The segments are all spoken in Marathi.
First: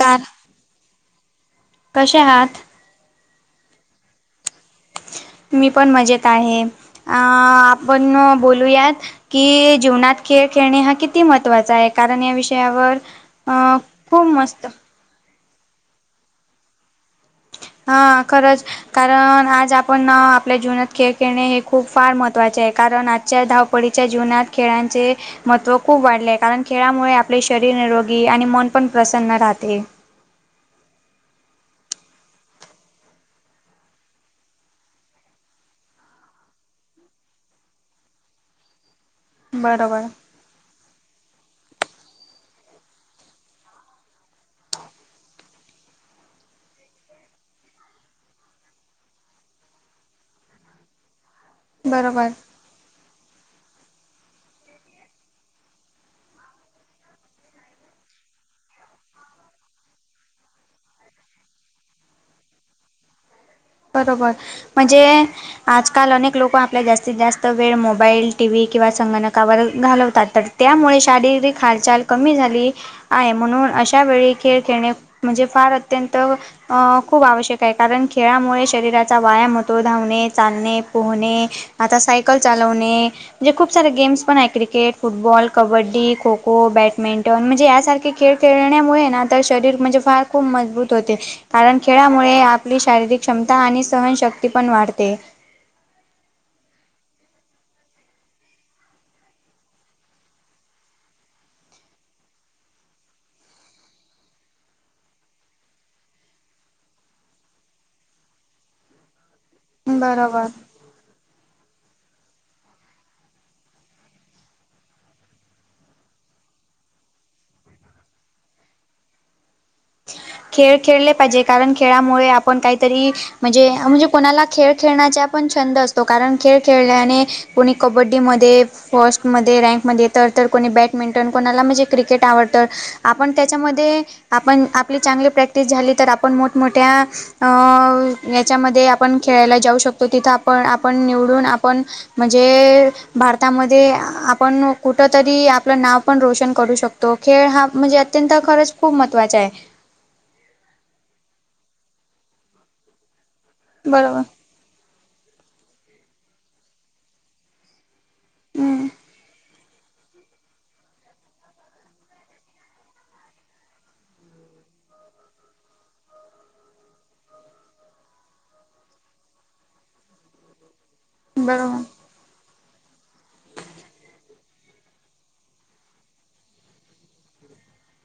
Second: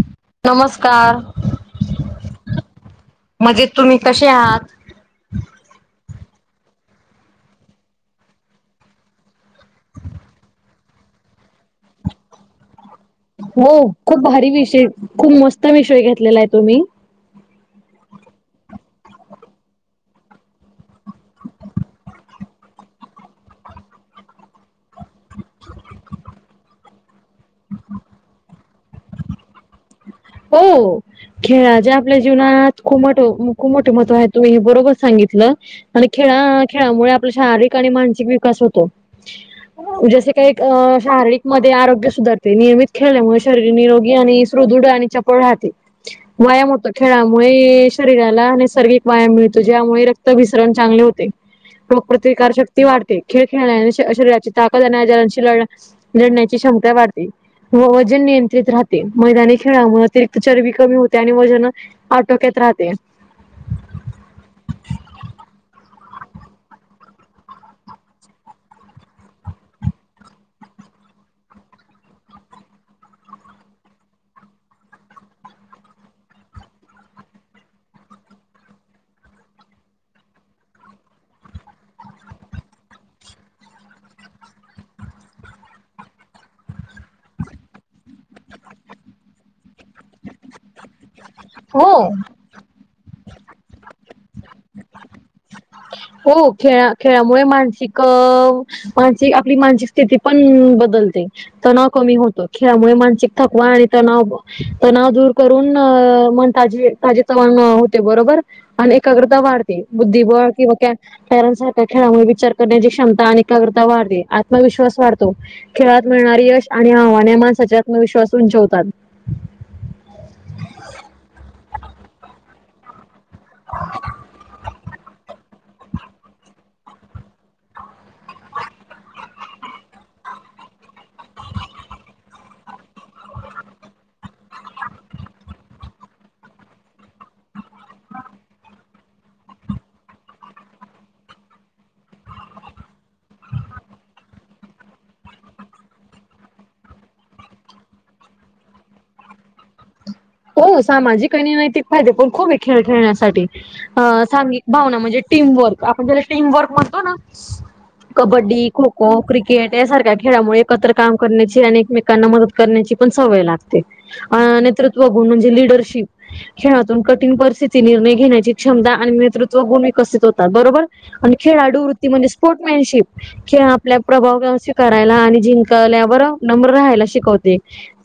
का नमस्कार म्हजे तुम्ही कसे आहात मी पण मजेत आहे अ आपण बोलूयात कि जीवनात खेळ खेळणे हा किती महत्त्वाचा आहे कारण या विषयावर अ हो खूप भारी विषय खूप मस्त विषय घेतलेला आहे तुम्ही हा खरंच कारण आज आपण आपल्या जीवनात खेळ खेळणे हे खूप फार महत्त्वाचे आहे कारण आजच्या धाव पळीच्या जीवनात खेळांचे महत्त्व खूप वाढले आहे कारण खेळामुळे आपले शरीर निरोगी आणि मन पण प्रसन्न राहते हो खेळा जे आपल्या जीवनात खू मोठ खू मोठे महत्व आहे तुम्ही हे बरोबर सांगितलं आणि खेळा खेळामुळे आपला शारीरिक आणि मानसिक विकास होतो बरोबर जसे काही अ शारीरिक मध्ये आरोग्य सुधारते नियमित खेळल्यामुळे शरीर निरोगी आणि सुदृढ आणि चपळ राहते व्यायाम होत खेळामुळे शरीराला नैसर्गिक व्यायाम मिळतो ज्यामुळे रक्त विसरण चांगले होते बरोबर रोगप्रतिकार शक्ती वाढते खेळ खेळण्याने शरीराची ताकदण्या जांशी लढ लढण्याची क्षमता वाढते व वजन नियंत्रित राहते मैदानी खेळामुळे रिक्चरबी कमी होते आणि वजन आटोक्यात राहते बरोबर म्हणजे आजकाल अनेक लोक आपल्या जास्तीत जास्त वेळ मोबाईल टीव्ही किंवा संगणकावर घालवतात तर त्यामुळे शारीरिक हालचाल कमी झाली आहे म्हणून अशा वेळी खेळ खेळणे म्हणजे फार अत्यंत अ खूप आवश्यक आहे कारण खेळा मुळे शरीराचा व्यायाम होतो धावणे चालणे पोहणे आता सायकल चालवणे म्हणजे खूप सारे गेम्स पण आहे cricket football kabaddi kho kho badminton म्हणजे यासारखे खेळ खेळण्यामुळे ना तर शरीर म्हणजे फार खूप मजबूत होते कारण हो. खेळामुळे आपली शारीरिक क्षमता आणि सहनशक्ती पण वाढते हो खेळा खेळामुळे मानसिक मानस आपली मानसिक स्थिती पण बदलते तणाव कमी होतो खेळामुळे मानसिक थकवा आणि तणाव तणाव दूर करून अ े तजे च होते बरोबर आणि एकाग्रता वाढते बरोबर बुद्धिबळ किंवा पॅरेंट्स सारख्या खेळामुळे विचार करण्याची क्षमता आणि काग्रता वाढते आत्मविश्वास वाढतो खेळात मिळणारे यश आणि आव्हाने माणसाचे आत्मविश्वास उंचवतात खेळ खेळले पाहिजे कारण खेळामुळे आपण काहीतरी म्हणजे म्हणजे कोणाला खेळ खेळण्याचा पण छंद असतो कारण खेळ खेळल्याने कोणी कबड्डी म फर्स्टमध्ये रँकमध्ये तर तर कोणी बॅट बॅटमिंटन कोणाला म्हणजे क्रिकेट आवडत आपण त्याच्यामध्ये आपण आपली चांगली प्रॅक्टिस झाली तर आपण मोठमोठ्या अ याच्यामध्ये आपण खेळायला जाऊ शकतो तिथं आपण आपण निवडून आपण म्हणजे भारतामध्ये आपण कुठ तरी आपलं नाव पण रोशन करू शकतो तो खेळ हा म्हणजे अत्यंत खरंच खूप महत्त्वाचा आहे हो सामाजिक आणि आणि नैतिक फाये पण खूप आहे खेळ खेळण्यासाठी बरोबर भावना म्हणजे टीमवर्क आपण ज्याला टीमवर्क म्हणतो ना कबड्डी हम्म खो खो क्रिके किट यासारख्या खेळामुळे एकत्र काम करण्याची आणि एकमेकांना मदत करण्याची पण सवय लागते अ नेतृत्व गुण म्हणजे लिडरशिप खेळातून कठीण परिस्थिती निर्णय घेण्याची क्षमता आणि नेतृत्व गुण् कसित होतात बरोबर आणि बरोबर. खेळाडूवृत्ती म्हणजे स्पोर्टमॅनशिप खिळ आपल्या प्रभाव स्वीकारायला आणि जिंकल्यावर नम्र राहायला शिकवते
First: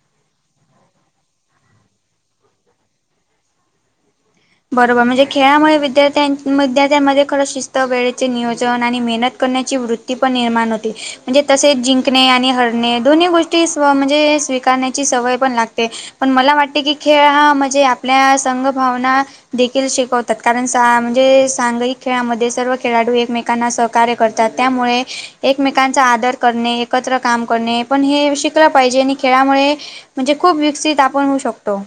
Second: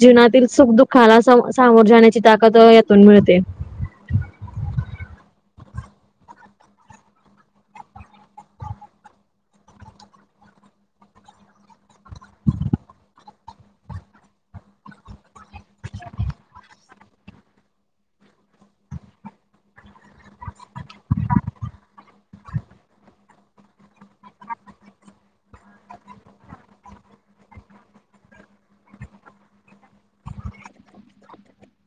जीवनातील सुख दुःखाला सामोर जाण्याची ताकद यातून मिळते बरोबर म्हणजे खेळामुळे विद्यार्थ्यां विद्यार्थ्यांमध्ये खरं शिस्त वेळेचे नियोजन आणि मेहनत करण्याची वृत्ती पण निर्माण होती म्हणजे तसे जिंकणे आणि हरणे दोन्ही गोष्टी म्हणजे स्वीण्या सवय पण लागते पण मला वाटते की खेळ हा म्हणजे आपल्या संघभवना देखील शिकवतात कारण म्हणजे सांघयिक खेळामध्ये सर्व खेळाडू एकमेक सकार्य करतात त्यामुळे एकमेकांचा आदर करणे एकत्र काम कर आपण हे शिकलं पाहिजे आणि खेळामुळे म्हणजे खूप विकसित आपण होऊ शकतो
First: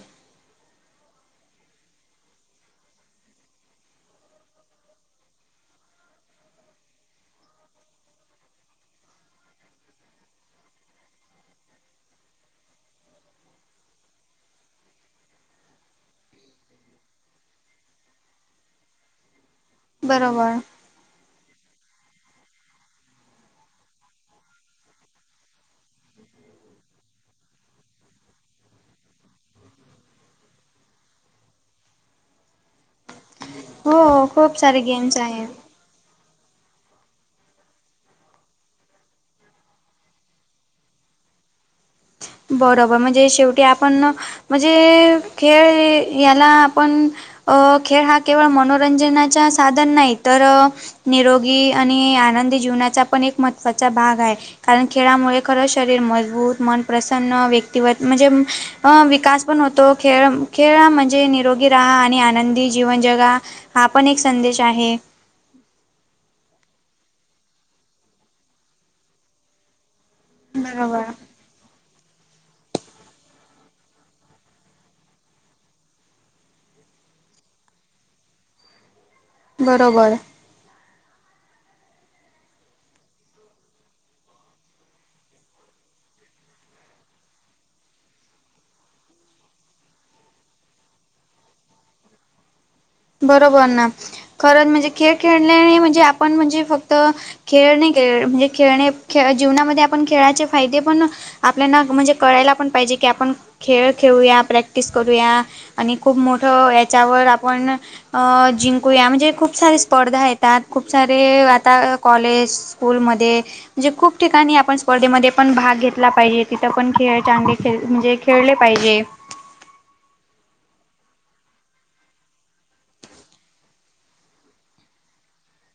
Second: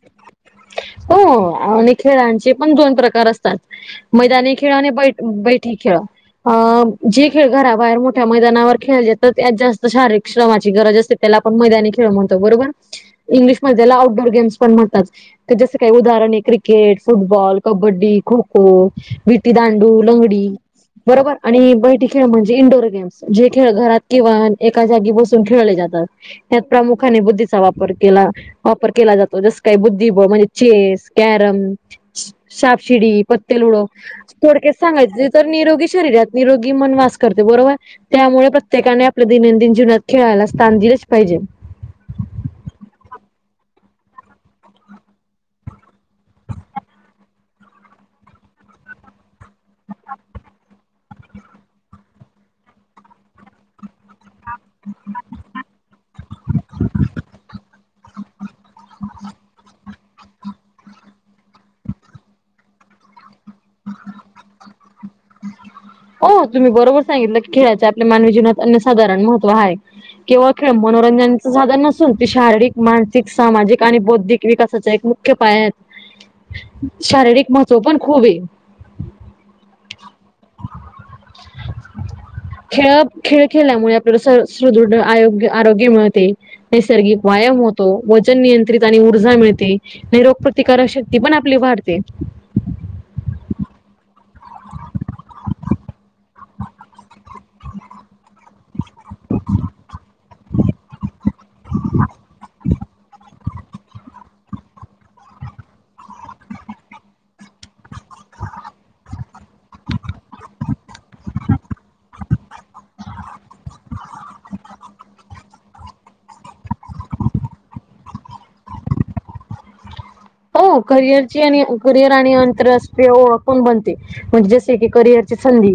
हो आणि खेळांचे पण दोन प्रकार असतात मैदानी खेळ आणिै बैठी खेळ अ जे खेळ घराबाहेर मोठ्या मैदानावर खेळचेात त्यात जास्त शारीरिक श्रमाची गरज असते त्याला आपण मैदानी खेळ म्हणतो बरोबर इंग्लिशमध्येध्ये त्याला आउटडोर गेम्स पण म्हणतात जस काही उदाहरण आहे क्रिकेट फुटबॉल कबड्डी खो खो विटी दांड डू लंगडी बरोबर. बरोबर आणि बैठी खेळ म्हणजे इंडोर गेम् जे खेळ घरात किंवा एका जागी बसून खेळले जात प्रख बुद्धीचाप वापर केला जातो जस का बु चेस कॅरम साप सिडी ते लुडो हो खूप थोडक्यास सारे गेम्स सांगायचे आहे तर निरोगी शरीरात निरोगी मनवास करते बरोबर त्यामुळे प्रत्येकाने आपल्या दैनंदिन जीवनात खेळायला स्थान दिलंच पाहिजे बरोबर म्हणजे शेवटी आपण म्हणजे खेळ याला आपण अ खेळ हा केवळ मनोरंजनाचा साधन नाही तर निरोगी आणि आनंदी जीवनाचा पण एकत महवाचा भाग आहे कारण खेळामुळे खरं शरीर मजबूत मन प्रसन्न व्यक्तिवत म्हणजे विकास पण होतो खेळ खेळ म्हणजे निरोगी राहा आणि आनंदी जीवन जगा हा पण एक संदेश आहे हो तुम्ही बरोबर सांगितलं की खेळाचे आपल्या मानवी जीवनात अन्यसाधारण महत्व आहे केव्हा खे बरोबर मनोरंजन साधन नसून ती शारीरिक मानसिक सामाजिक आणि बौद्धिक विकासाच्या एक मुख्य पाय आहेत शारीरिक महत्व पण खूप आहे बरोबर खेळ खेळ खेळल्यामुळे आपल्याला स सुदृढ आरोग्य आरोग्य मिळते नैसर्गिक व्यायाम होतो वजन नियंत्रित आणि ऊर्जा मिळते आणि रोग प्र्रतिकारकशक्ती पण आपली वाारते बरोबर ना खरंच म्हणजे खेळ खेळल्याने म्हणजे आपण म्हणजे फक्त खेळ नाही के म्हणजे खेळणे खेळ जीवनामध्ये आपण खेळाचे फायदे पण आपल्याना म्हणजे, कळायला पण पाहिजे की आपण खेळ खेळूया, प्रॅक्टिस करूया, आणि खूप मोठं याच्यावर आपण अ जिंकुया म्हणजे खूप सारे स्पर्धा येतात, खूप सारे आता कॉलेज, स्कूलमध्ये म्हणजे खूप ठिकाणी आपण स्पर्धेमध्ये पण भाग घेतला पाहिजे, तिथं पण खेळ, चांगले खेळ म्हणजे खेळले पाहिजे. हो करिअरची आणि करिअर, आणि आंतरराष्ट्रीय ओळख पण बनते. म्हणजे जसे की करिअरची संधी,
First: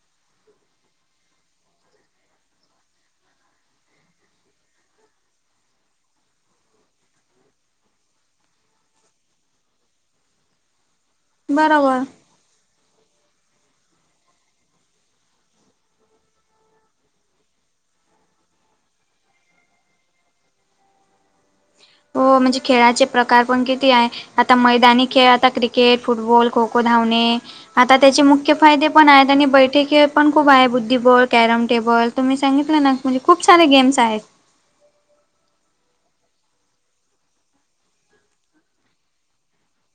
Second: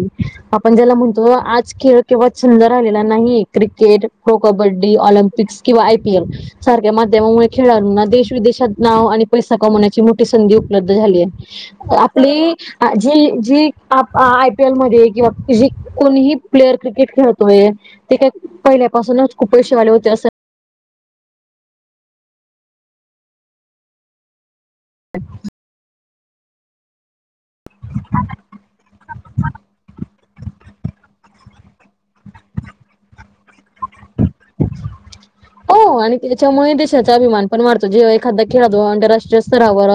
आपण ज्याला म्हणतो, आज खेळ केवळ छंद राहिलेला नाही. क्रिकेट, प्रो कबड्डी, ऑलिम्पिक्स, किंवा आयपीएल. सारख्या माध्यमामुळे खेळाडूना देश विदेशात नाव आणि पैसा कमवण्याची मोठी संधी उपलब्ध झाली आहे बरोबर आपली जी, जी आप आयपी एल मध्ये किंवा जी कोणीही प्लेयर क्रिकेट खेळतोय, ते काय पहिल्यापासूनच खूप पैसेेवाले होते असं हो म्हणजे खेळाचे प्रकार पण किती आहे, आता मैदानी खेळ आता क्रिकेट फुटबॉल, खो खो, धावणे, आता त्याचे मुख्य फायदे पण आहेत आणि बैठकीय पण खूप आहे बुद्धिबळ, कॅरम, टेबल, तुम्ही सांगितलं ना म्हणजे खूप सारे गेम्स आहेत. हो आणि त्याच्यामुळे देशाचा अभिमान पण वाढतो, जेवा एखादा खेळादु आंतरराष्ट्रीय स्तरावर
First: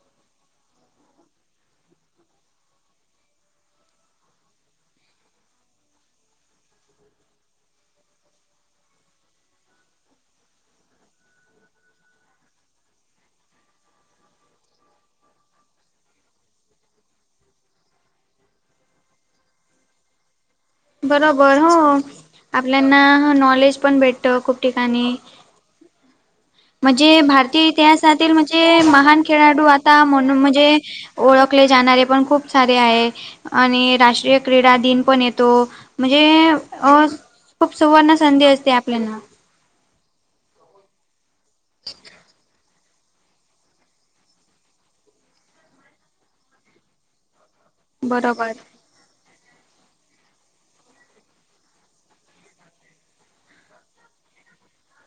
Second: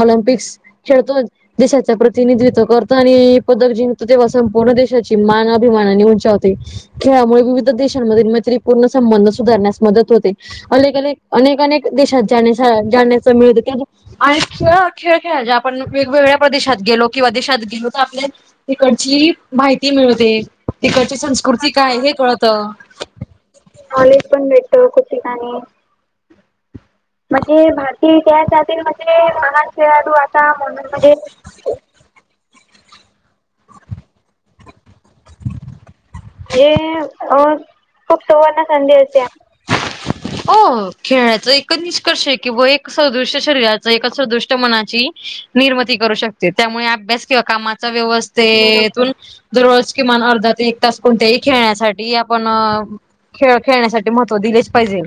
ऑलिम्पिक्स खेळतो देशाच प्रतिनिधित्व करतो, आणि पदक जिंकतो, तेव्हा संपूर्ण देशाची मान अभिमानाने उंचावते. खेळामुळे विविध देशांमध्ये मैत्रीपूर्ण संबंध सुधारण्यास मदत होते. अलेक अलेक, अनेक अनेक, देशात जाण्यासा जाण्याचा मिळत त्यां आजच खेळ खेळ, खेळायच आपण वेगवेगळ्या प्रदेशात गेलो, किंवा देशात गेलो, त आपले. तिकडची माहिती मिळते. तिकडची बरोबर संस्कृती हो, काय हे कळतं. आपल्याना नॉलेज पण भेटत खूप ठिकाणी. म्हणजे भारतीय इतिहासातील म्हणजे, महान खेळाडू, आता म्हनु म्हणजे ओळ खले जाणारे पण खूप सारे आहे, आणि राष्ट्रीय क्रीडा दिन पण येतो. म्हणजे अ खूप सुवर्ण संधी असते, आपल्याना. हो खेळाच एकच निष्कर्ष आहे, कि व एक सदृश शरीराच एका सदृष्ट मनाची. निर्मिती करू शकते, त्यामुळे अभ्यास किंवा कामात. चं बरोबर व्यवस्थेतुन दररोज किमान अर्धा ते एक. तास कोणत्यांही खेळण्यासाठी, आपण अ खेळ खेळण्यासाठी महत्त्व दिलेच पाहिजेल.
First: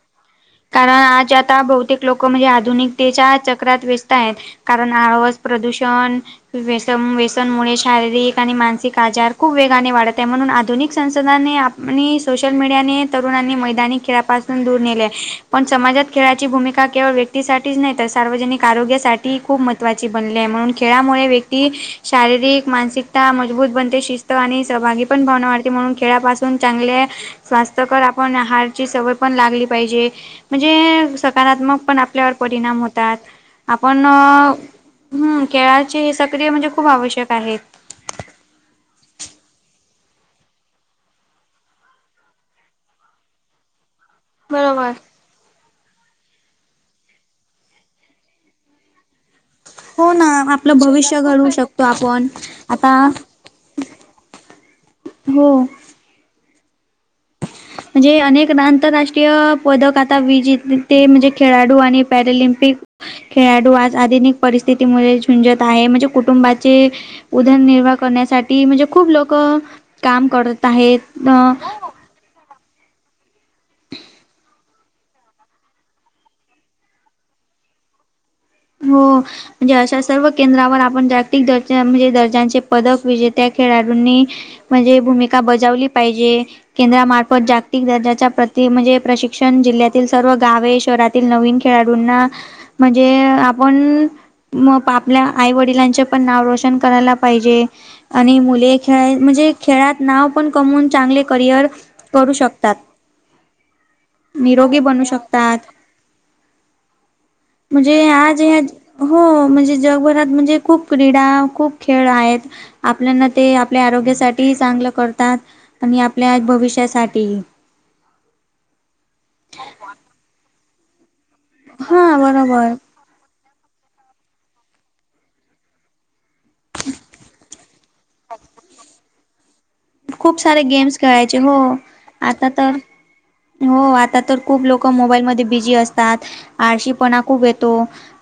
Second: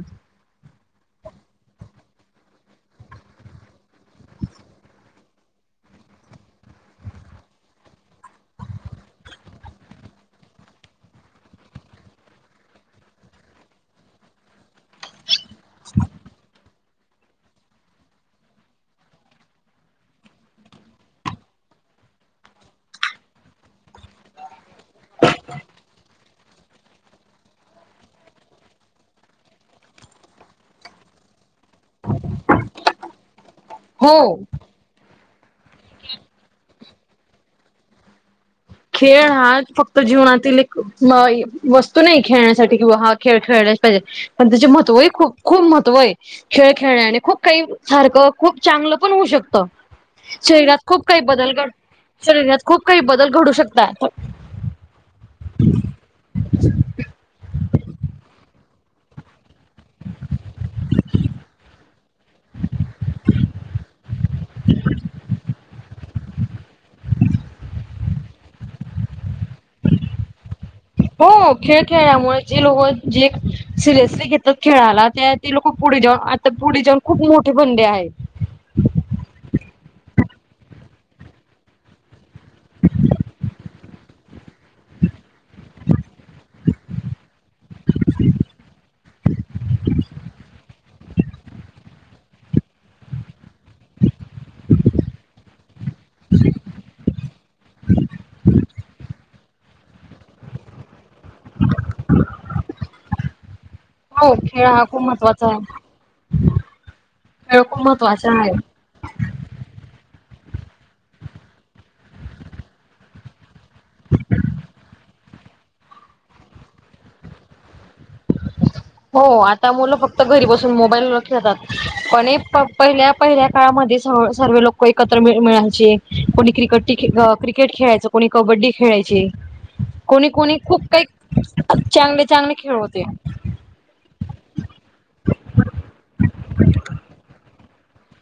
कारण आज आता बहुतेक लोक म्हणजे, आधुनिकतेच्या चक्रात व्यस्त आहेत. कारण आळवस प्रदूषण व्यसम व्यसनमुळे शारीरिक आणि मानसिक आजार खूप वेगाने वाढत आहे, म्हणून आधुनिक संसधाने आप आणि सोशल मीडियानि तरुणांनी मैदानी खेळापासून दूर नेले. पण समाजात खेळाची भूमिका केवळ व्य क्ती साठीच नाही तर सार्वजनिक आरोग्यासाठी खूप महत्वाची बनली आहे, म्हणून खेळामुळे व्यक्ती शारीरिक, मानसिकता मजबूत बनते, शिस्त आणि सहभागी पण भावना वाढते, म्हणून खेळापास चांगल्या स्वास्थ्य कर, आपण आहारची सवय पण लागली पाहिजे. म्हणजे सकारात्मक पण आपल्यावर परिणाम होतात, आपण हो हूं खेळाचे हे सक्रिय म्हणजे खूप आवश्यक आहे खेळ हा फक्त जीवनातील एक म वस्तू नाही खेळण्यासाठी किंवा हा खेळ खेळलाच पाहिजे. पण त्याचे बरोबर महत्वही खूप. खूप महत्त्व आहे, खेळ खेळण्याने खूप काही सारखं [unintelligible] खूप चांगलं पण होऊ शक हो ना आपलं शरीरात खूप भविष्य काही घडवू बदल घड, शकतो आपण शरीरात खूप आता काही बदल घडू शकता. हो! [inaudible] म्हणजे अनेक आंतरराष्ट्रीय पदक आता विजेते म्हणजे खेळाडू आणि पॅरालिम्पिक. खेळाडू, आज आधीनिक परिस्थिती मुळे झुंजत आहे म्हणजे कुटुंबाचे उधरनिर्वाह, करण्यासाठी म्हणजे खूप लोक काम करत आहेत हो अ खेळ खेळल्यामुळे जे लोक जे सिरियसली घेतात खेळाला त्या ते लोक पुढे जाऊन आता पुढे जाऊन खूप मोठे बनले आहेत. हो म्हणजे अशा सर्व केंद्रावर आपण ज दर्जा म्हणजे दर्जाचे पदक विजेत्या खेळाडूंनी म्हणजे भूमिका बजावली पाहिजे केंद्रामार्फत जागतिक दर्जाच्या प्रत म्हणजे प्रशिक्ष शण जिल्ह्यातील सर्व गावे शहरातील नवीन खेळाडूंना म्हणजे आ आपण मग आपल्या आई वडिलांचे पण नाव रोशन करायला पाहिजे. आणि मुले खेळा म्हणजे खेळात नाव पण कमवून चांगले करिअर करू शकतात. हो खेळ निरोगी हा खूप बनू महत्त्वाचा शकतात, आहे खेळ खूप म्हणजे आज महत्त्वाचा आहे ह्या हो म्हणजे जगभरात म्हणजे खूप क्रीडा खूप खेळ आहेत. आपल्याना ते आपल्या आरोग्यासाठीही चांगलं करतात आणि आपल्या भविष्यासाठी. हो आता मुलं फक्त घरी बसून मोबाईलेतात हा पण बरोबर पहिल्या पहिल्या काळामध्ये स सर्व लोक एकत्र मिळायचे कोणी क्रिकेट क क्रिकेट खेळायचं, कोणी कबड्डी खेळायचे. कोणी कोणी सारे खूप गेम्स खेळायचे हो काही चांगले आता चांगले खेळ तर होते. हो आता तर खूप लोक मोबाईलमध्ये बिझी असतात, आळशीपणा खूप येतो.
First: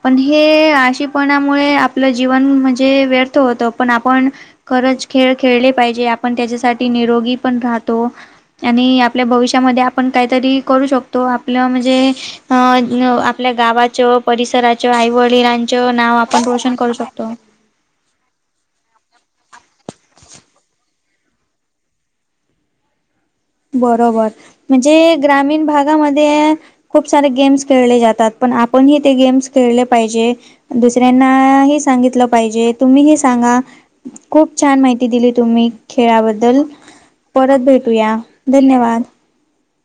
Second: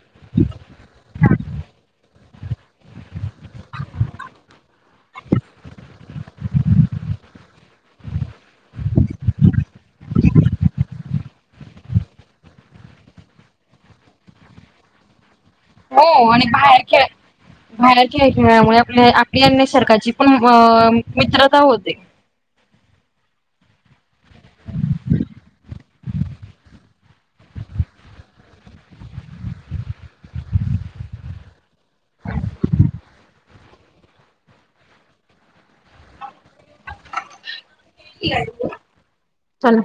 पण हे आळशी पणामुळे आपलं जीवन म्हणजे व्यर्थ होत पण आपण खरंच खेळ खेळले पाहिजे. पण त्याच्यासाठी निरोगी पण राहतो. आणि आपल्या भविष्यामध्ये आपण काहीतरी करू शकतो आपलं म्हणजे अ आपल्या गावाच परिसराच्या आई वडिलां च नाव हो आपण आणि रोशन बाहेर करू खेळ शकतो. बाहेर खेयमुळे आपल्या आपली आणि सरकाची पण मित्रता होते. बरोबर म्हणजे ग्रामीण भागामध्ये खूप सारे गेम्स खेळले जातात पण आपणही ते गेम्स खेळले पाहिजे. दुसऱ्यांनाही सांगितलं पाहिजे तुम्ही सांगा. खूप छान माहिती दिली तुम्ही खेळाबद्दल परत भेटूया. धन्यवाद. चला.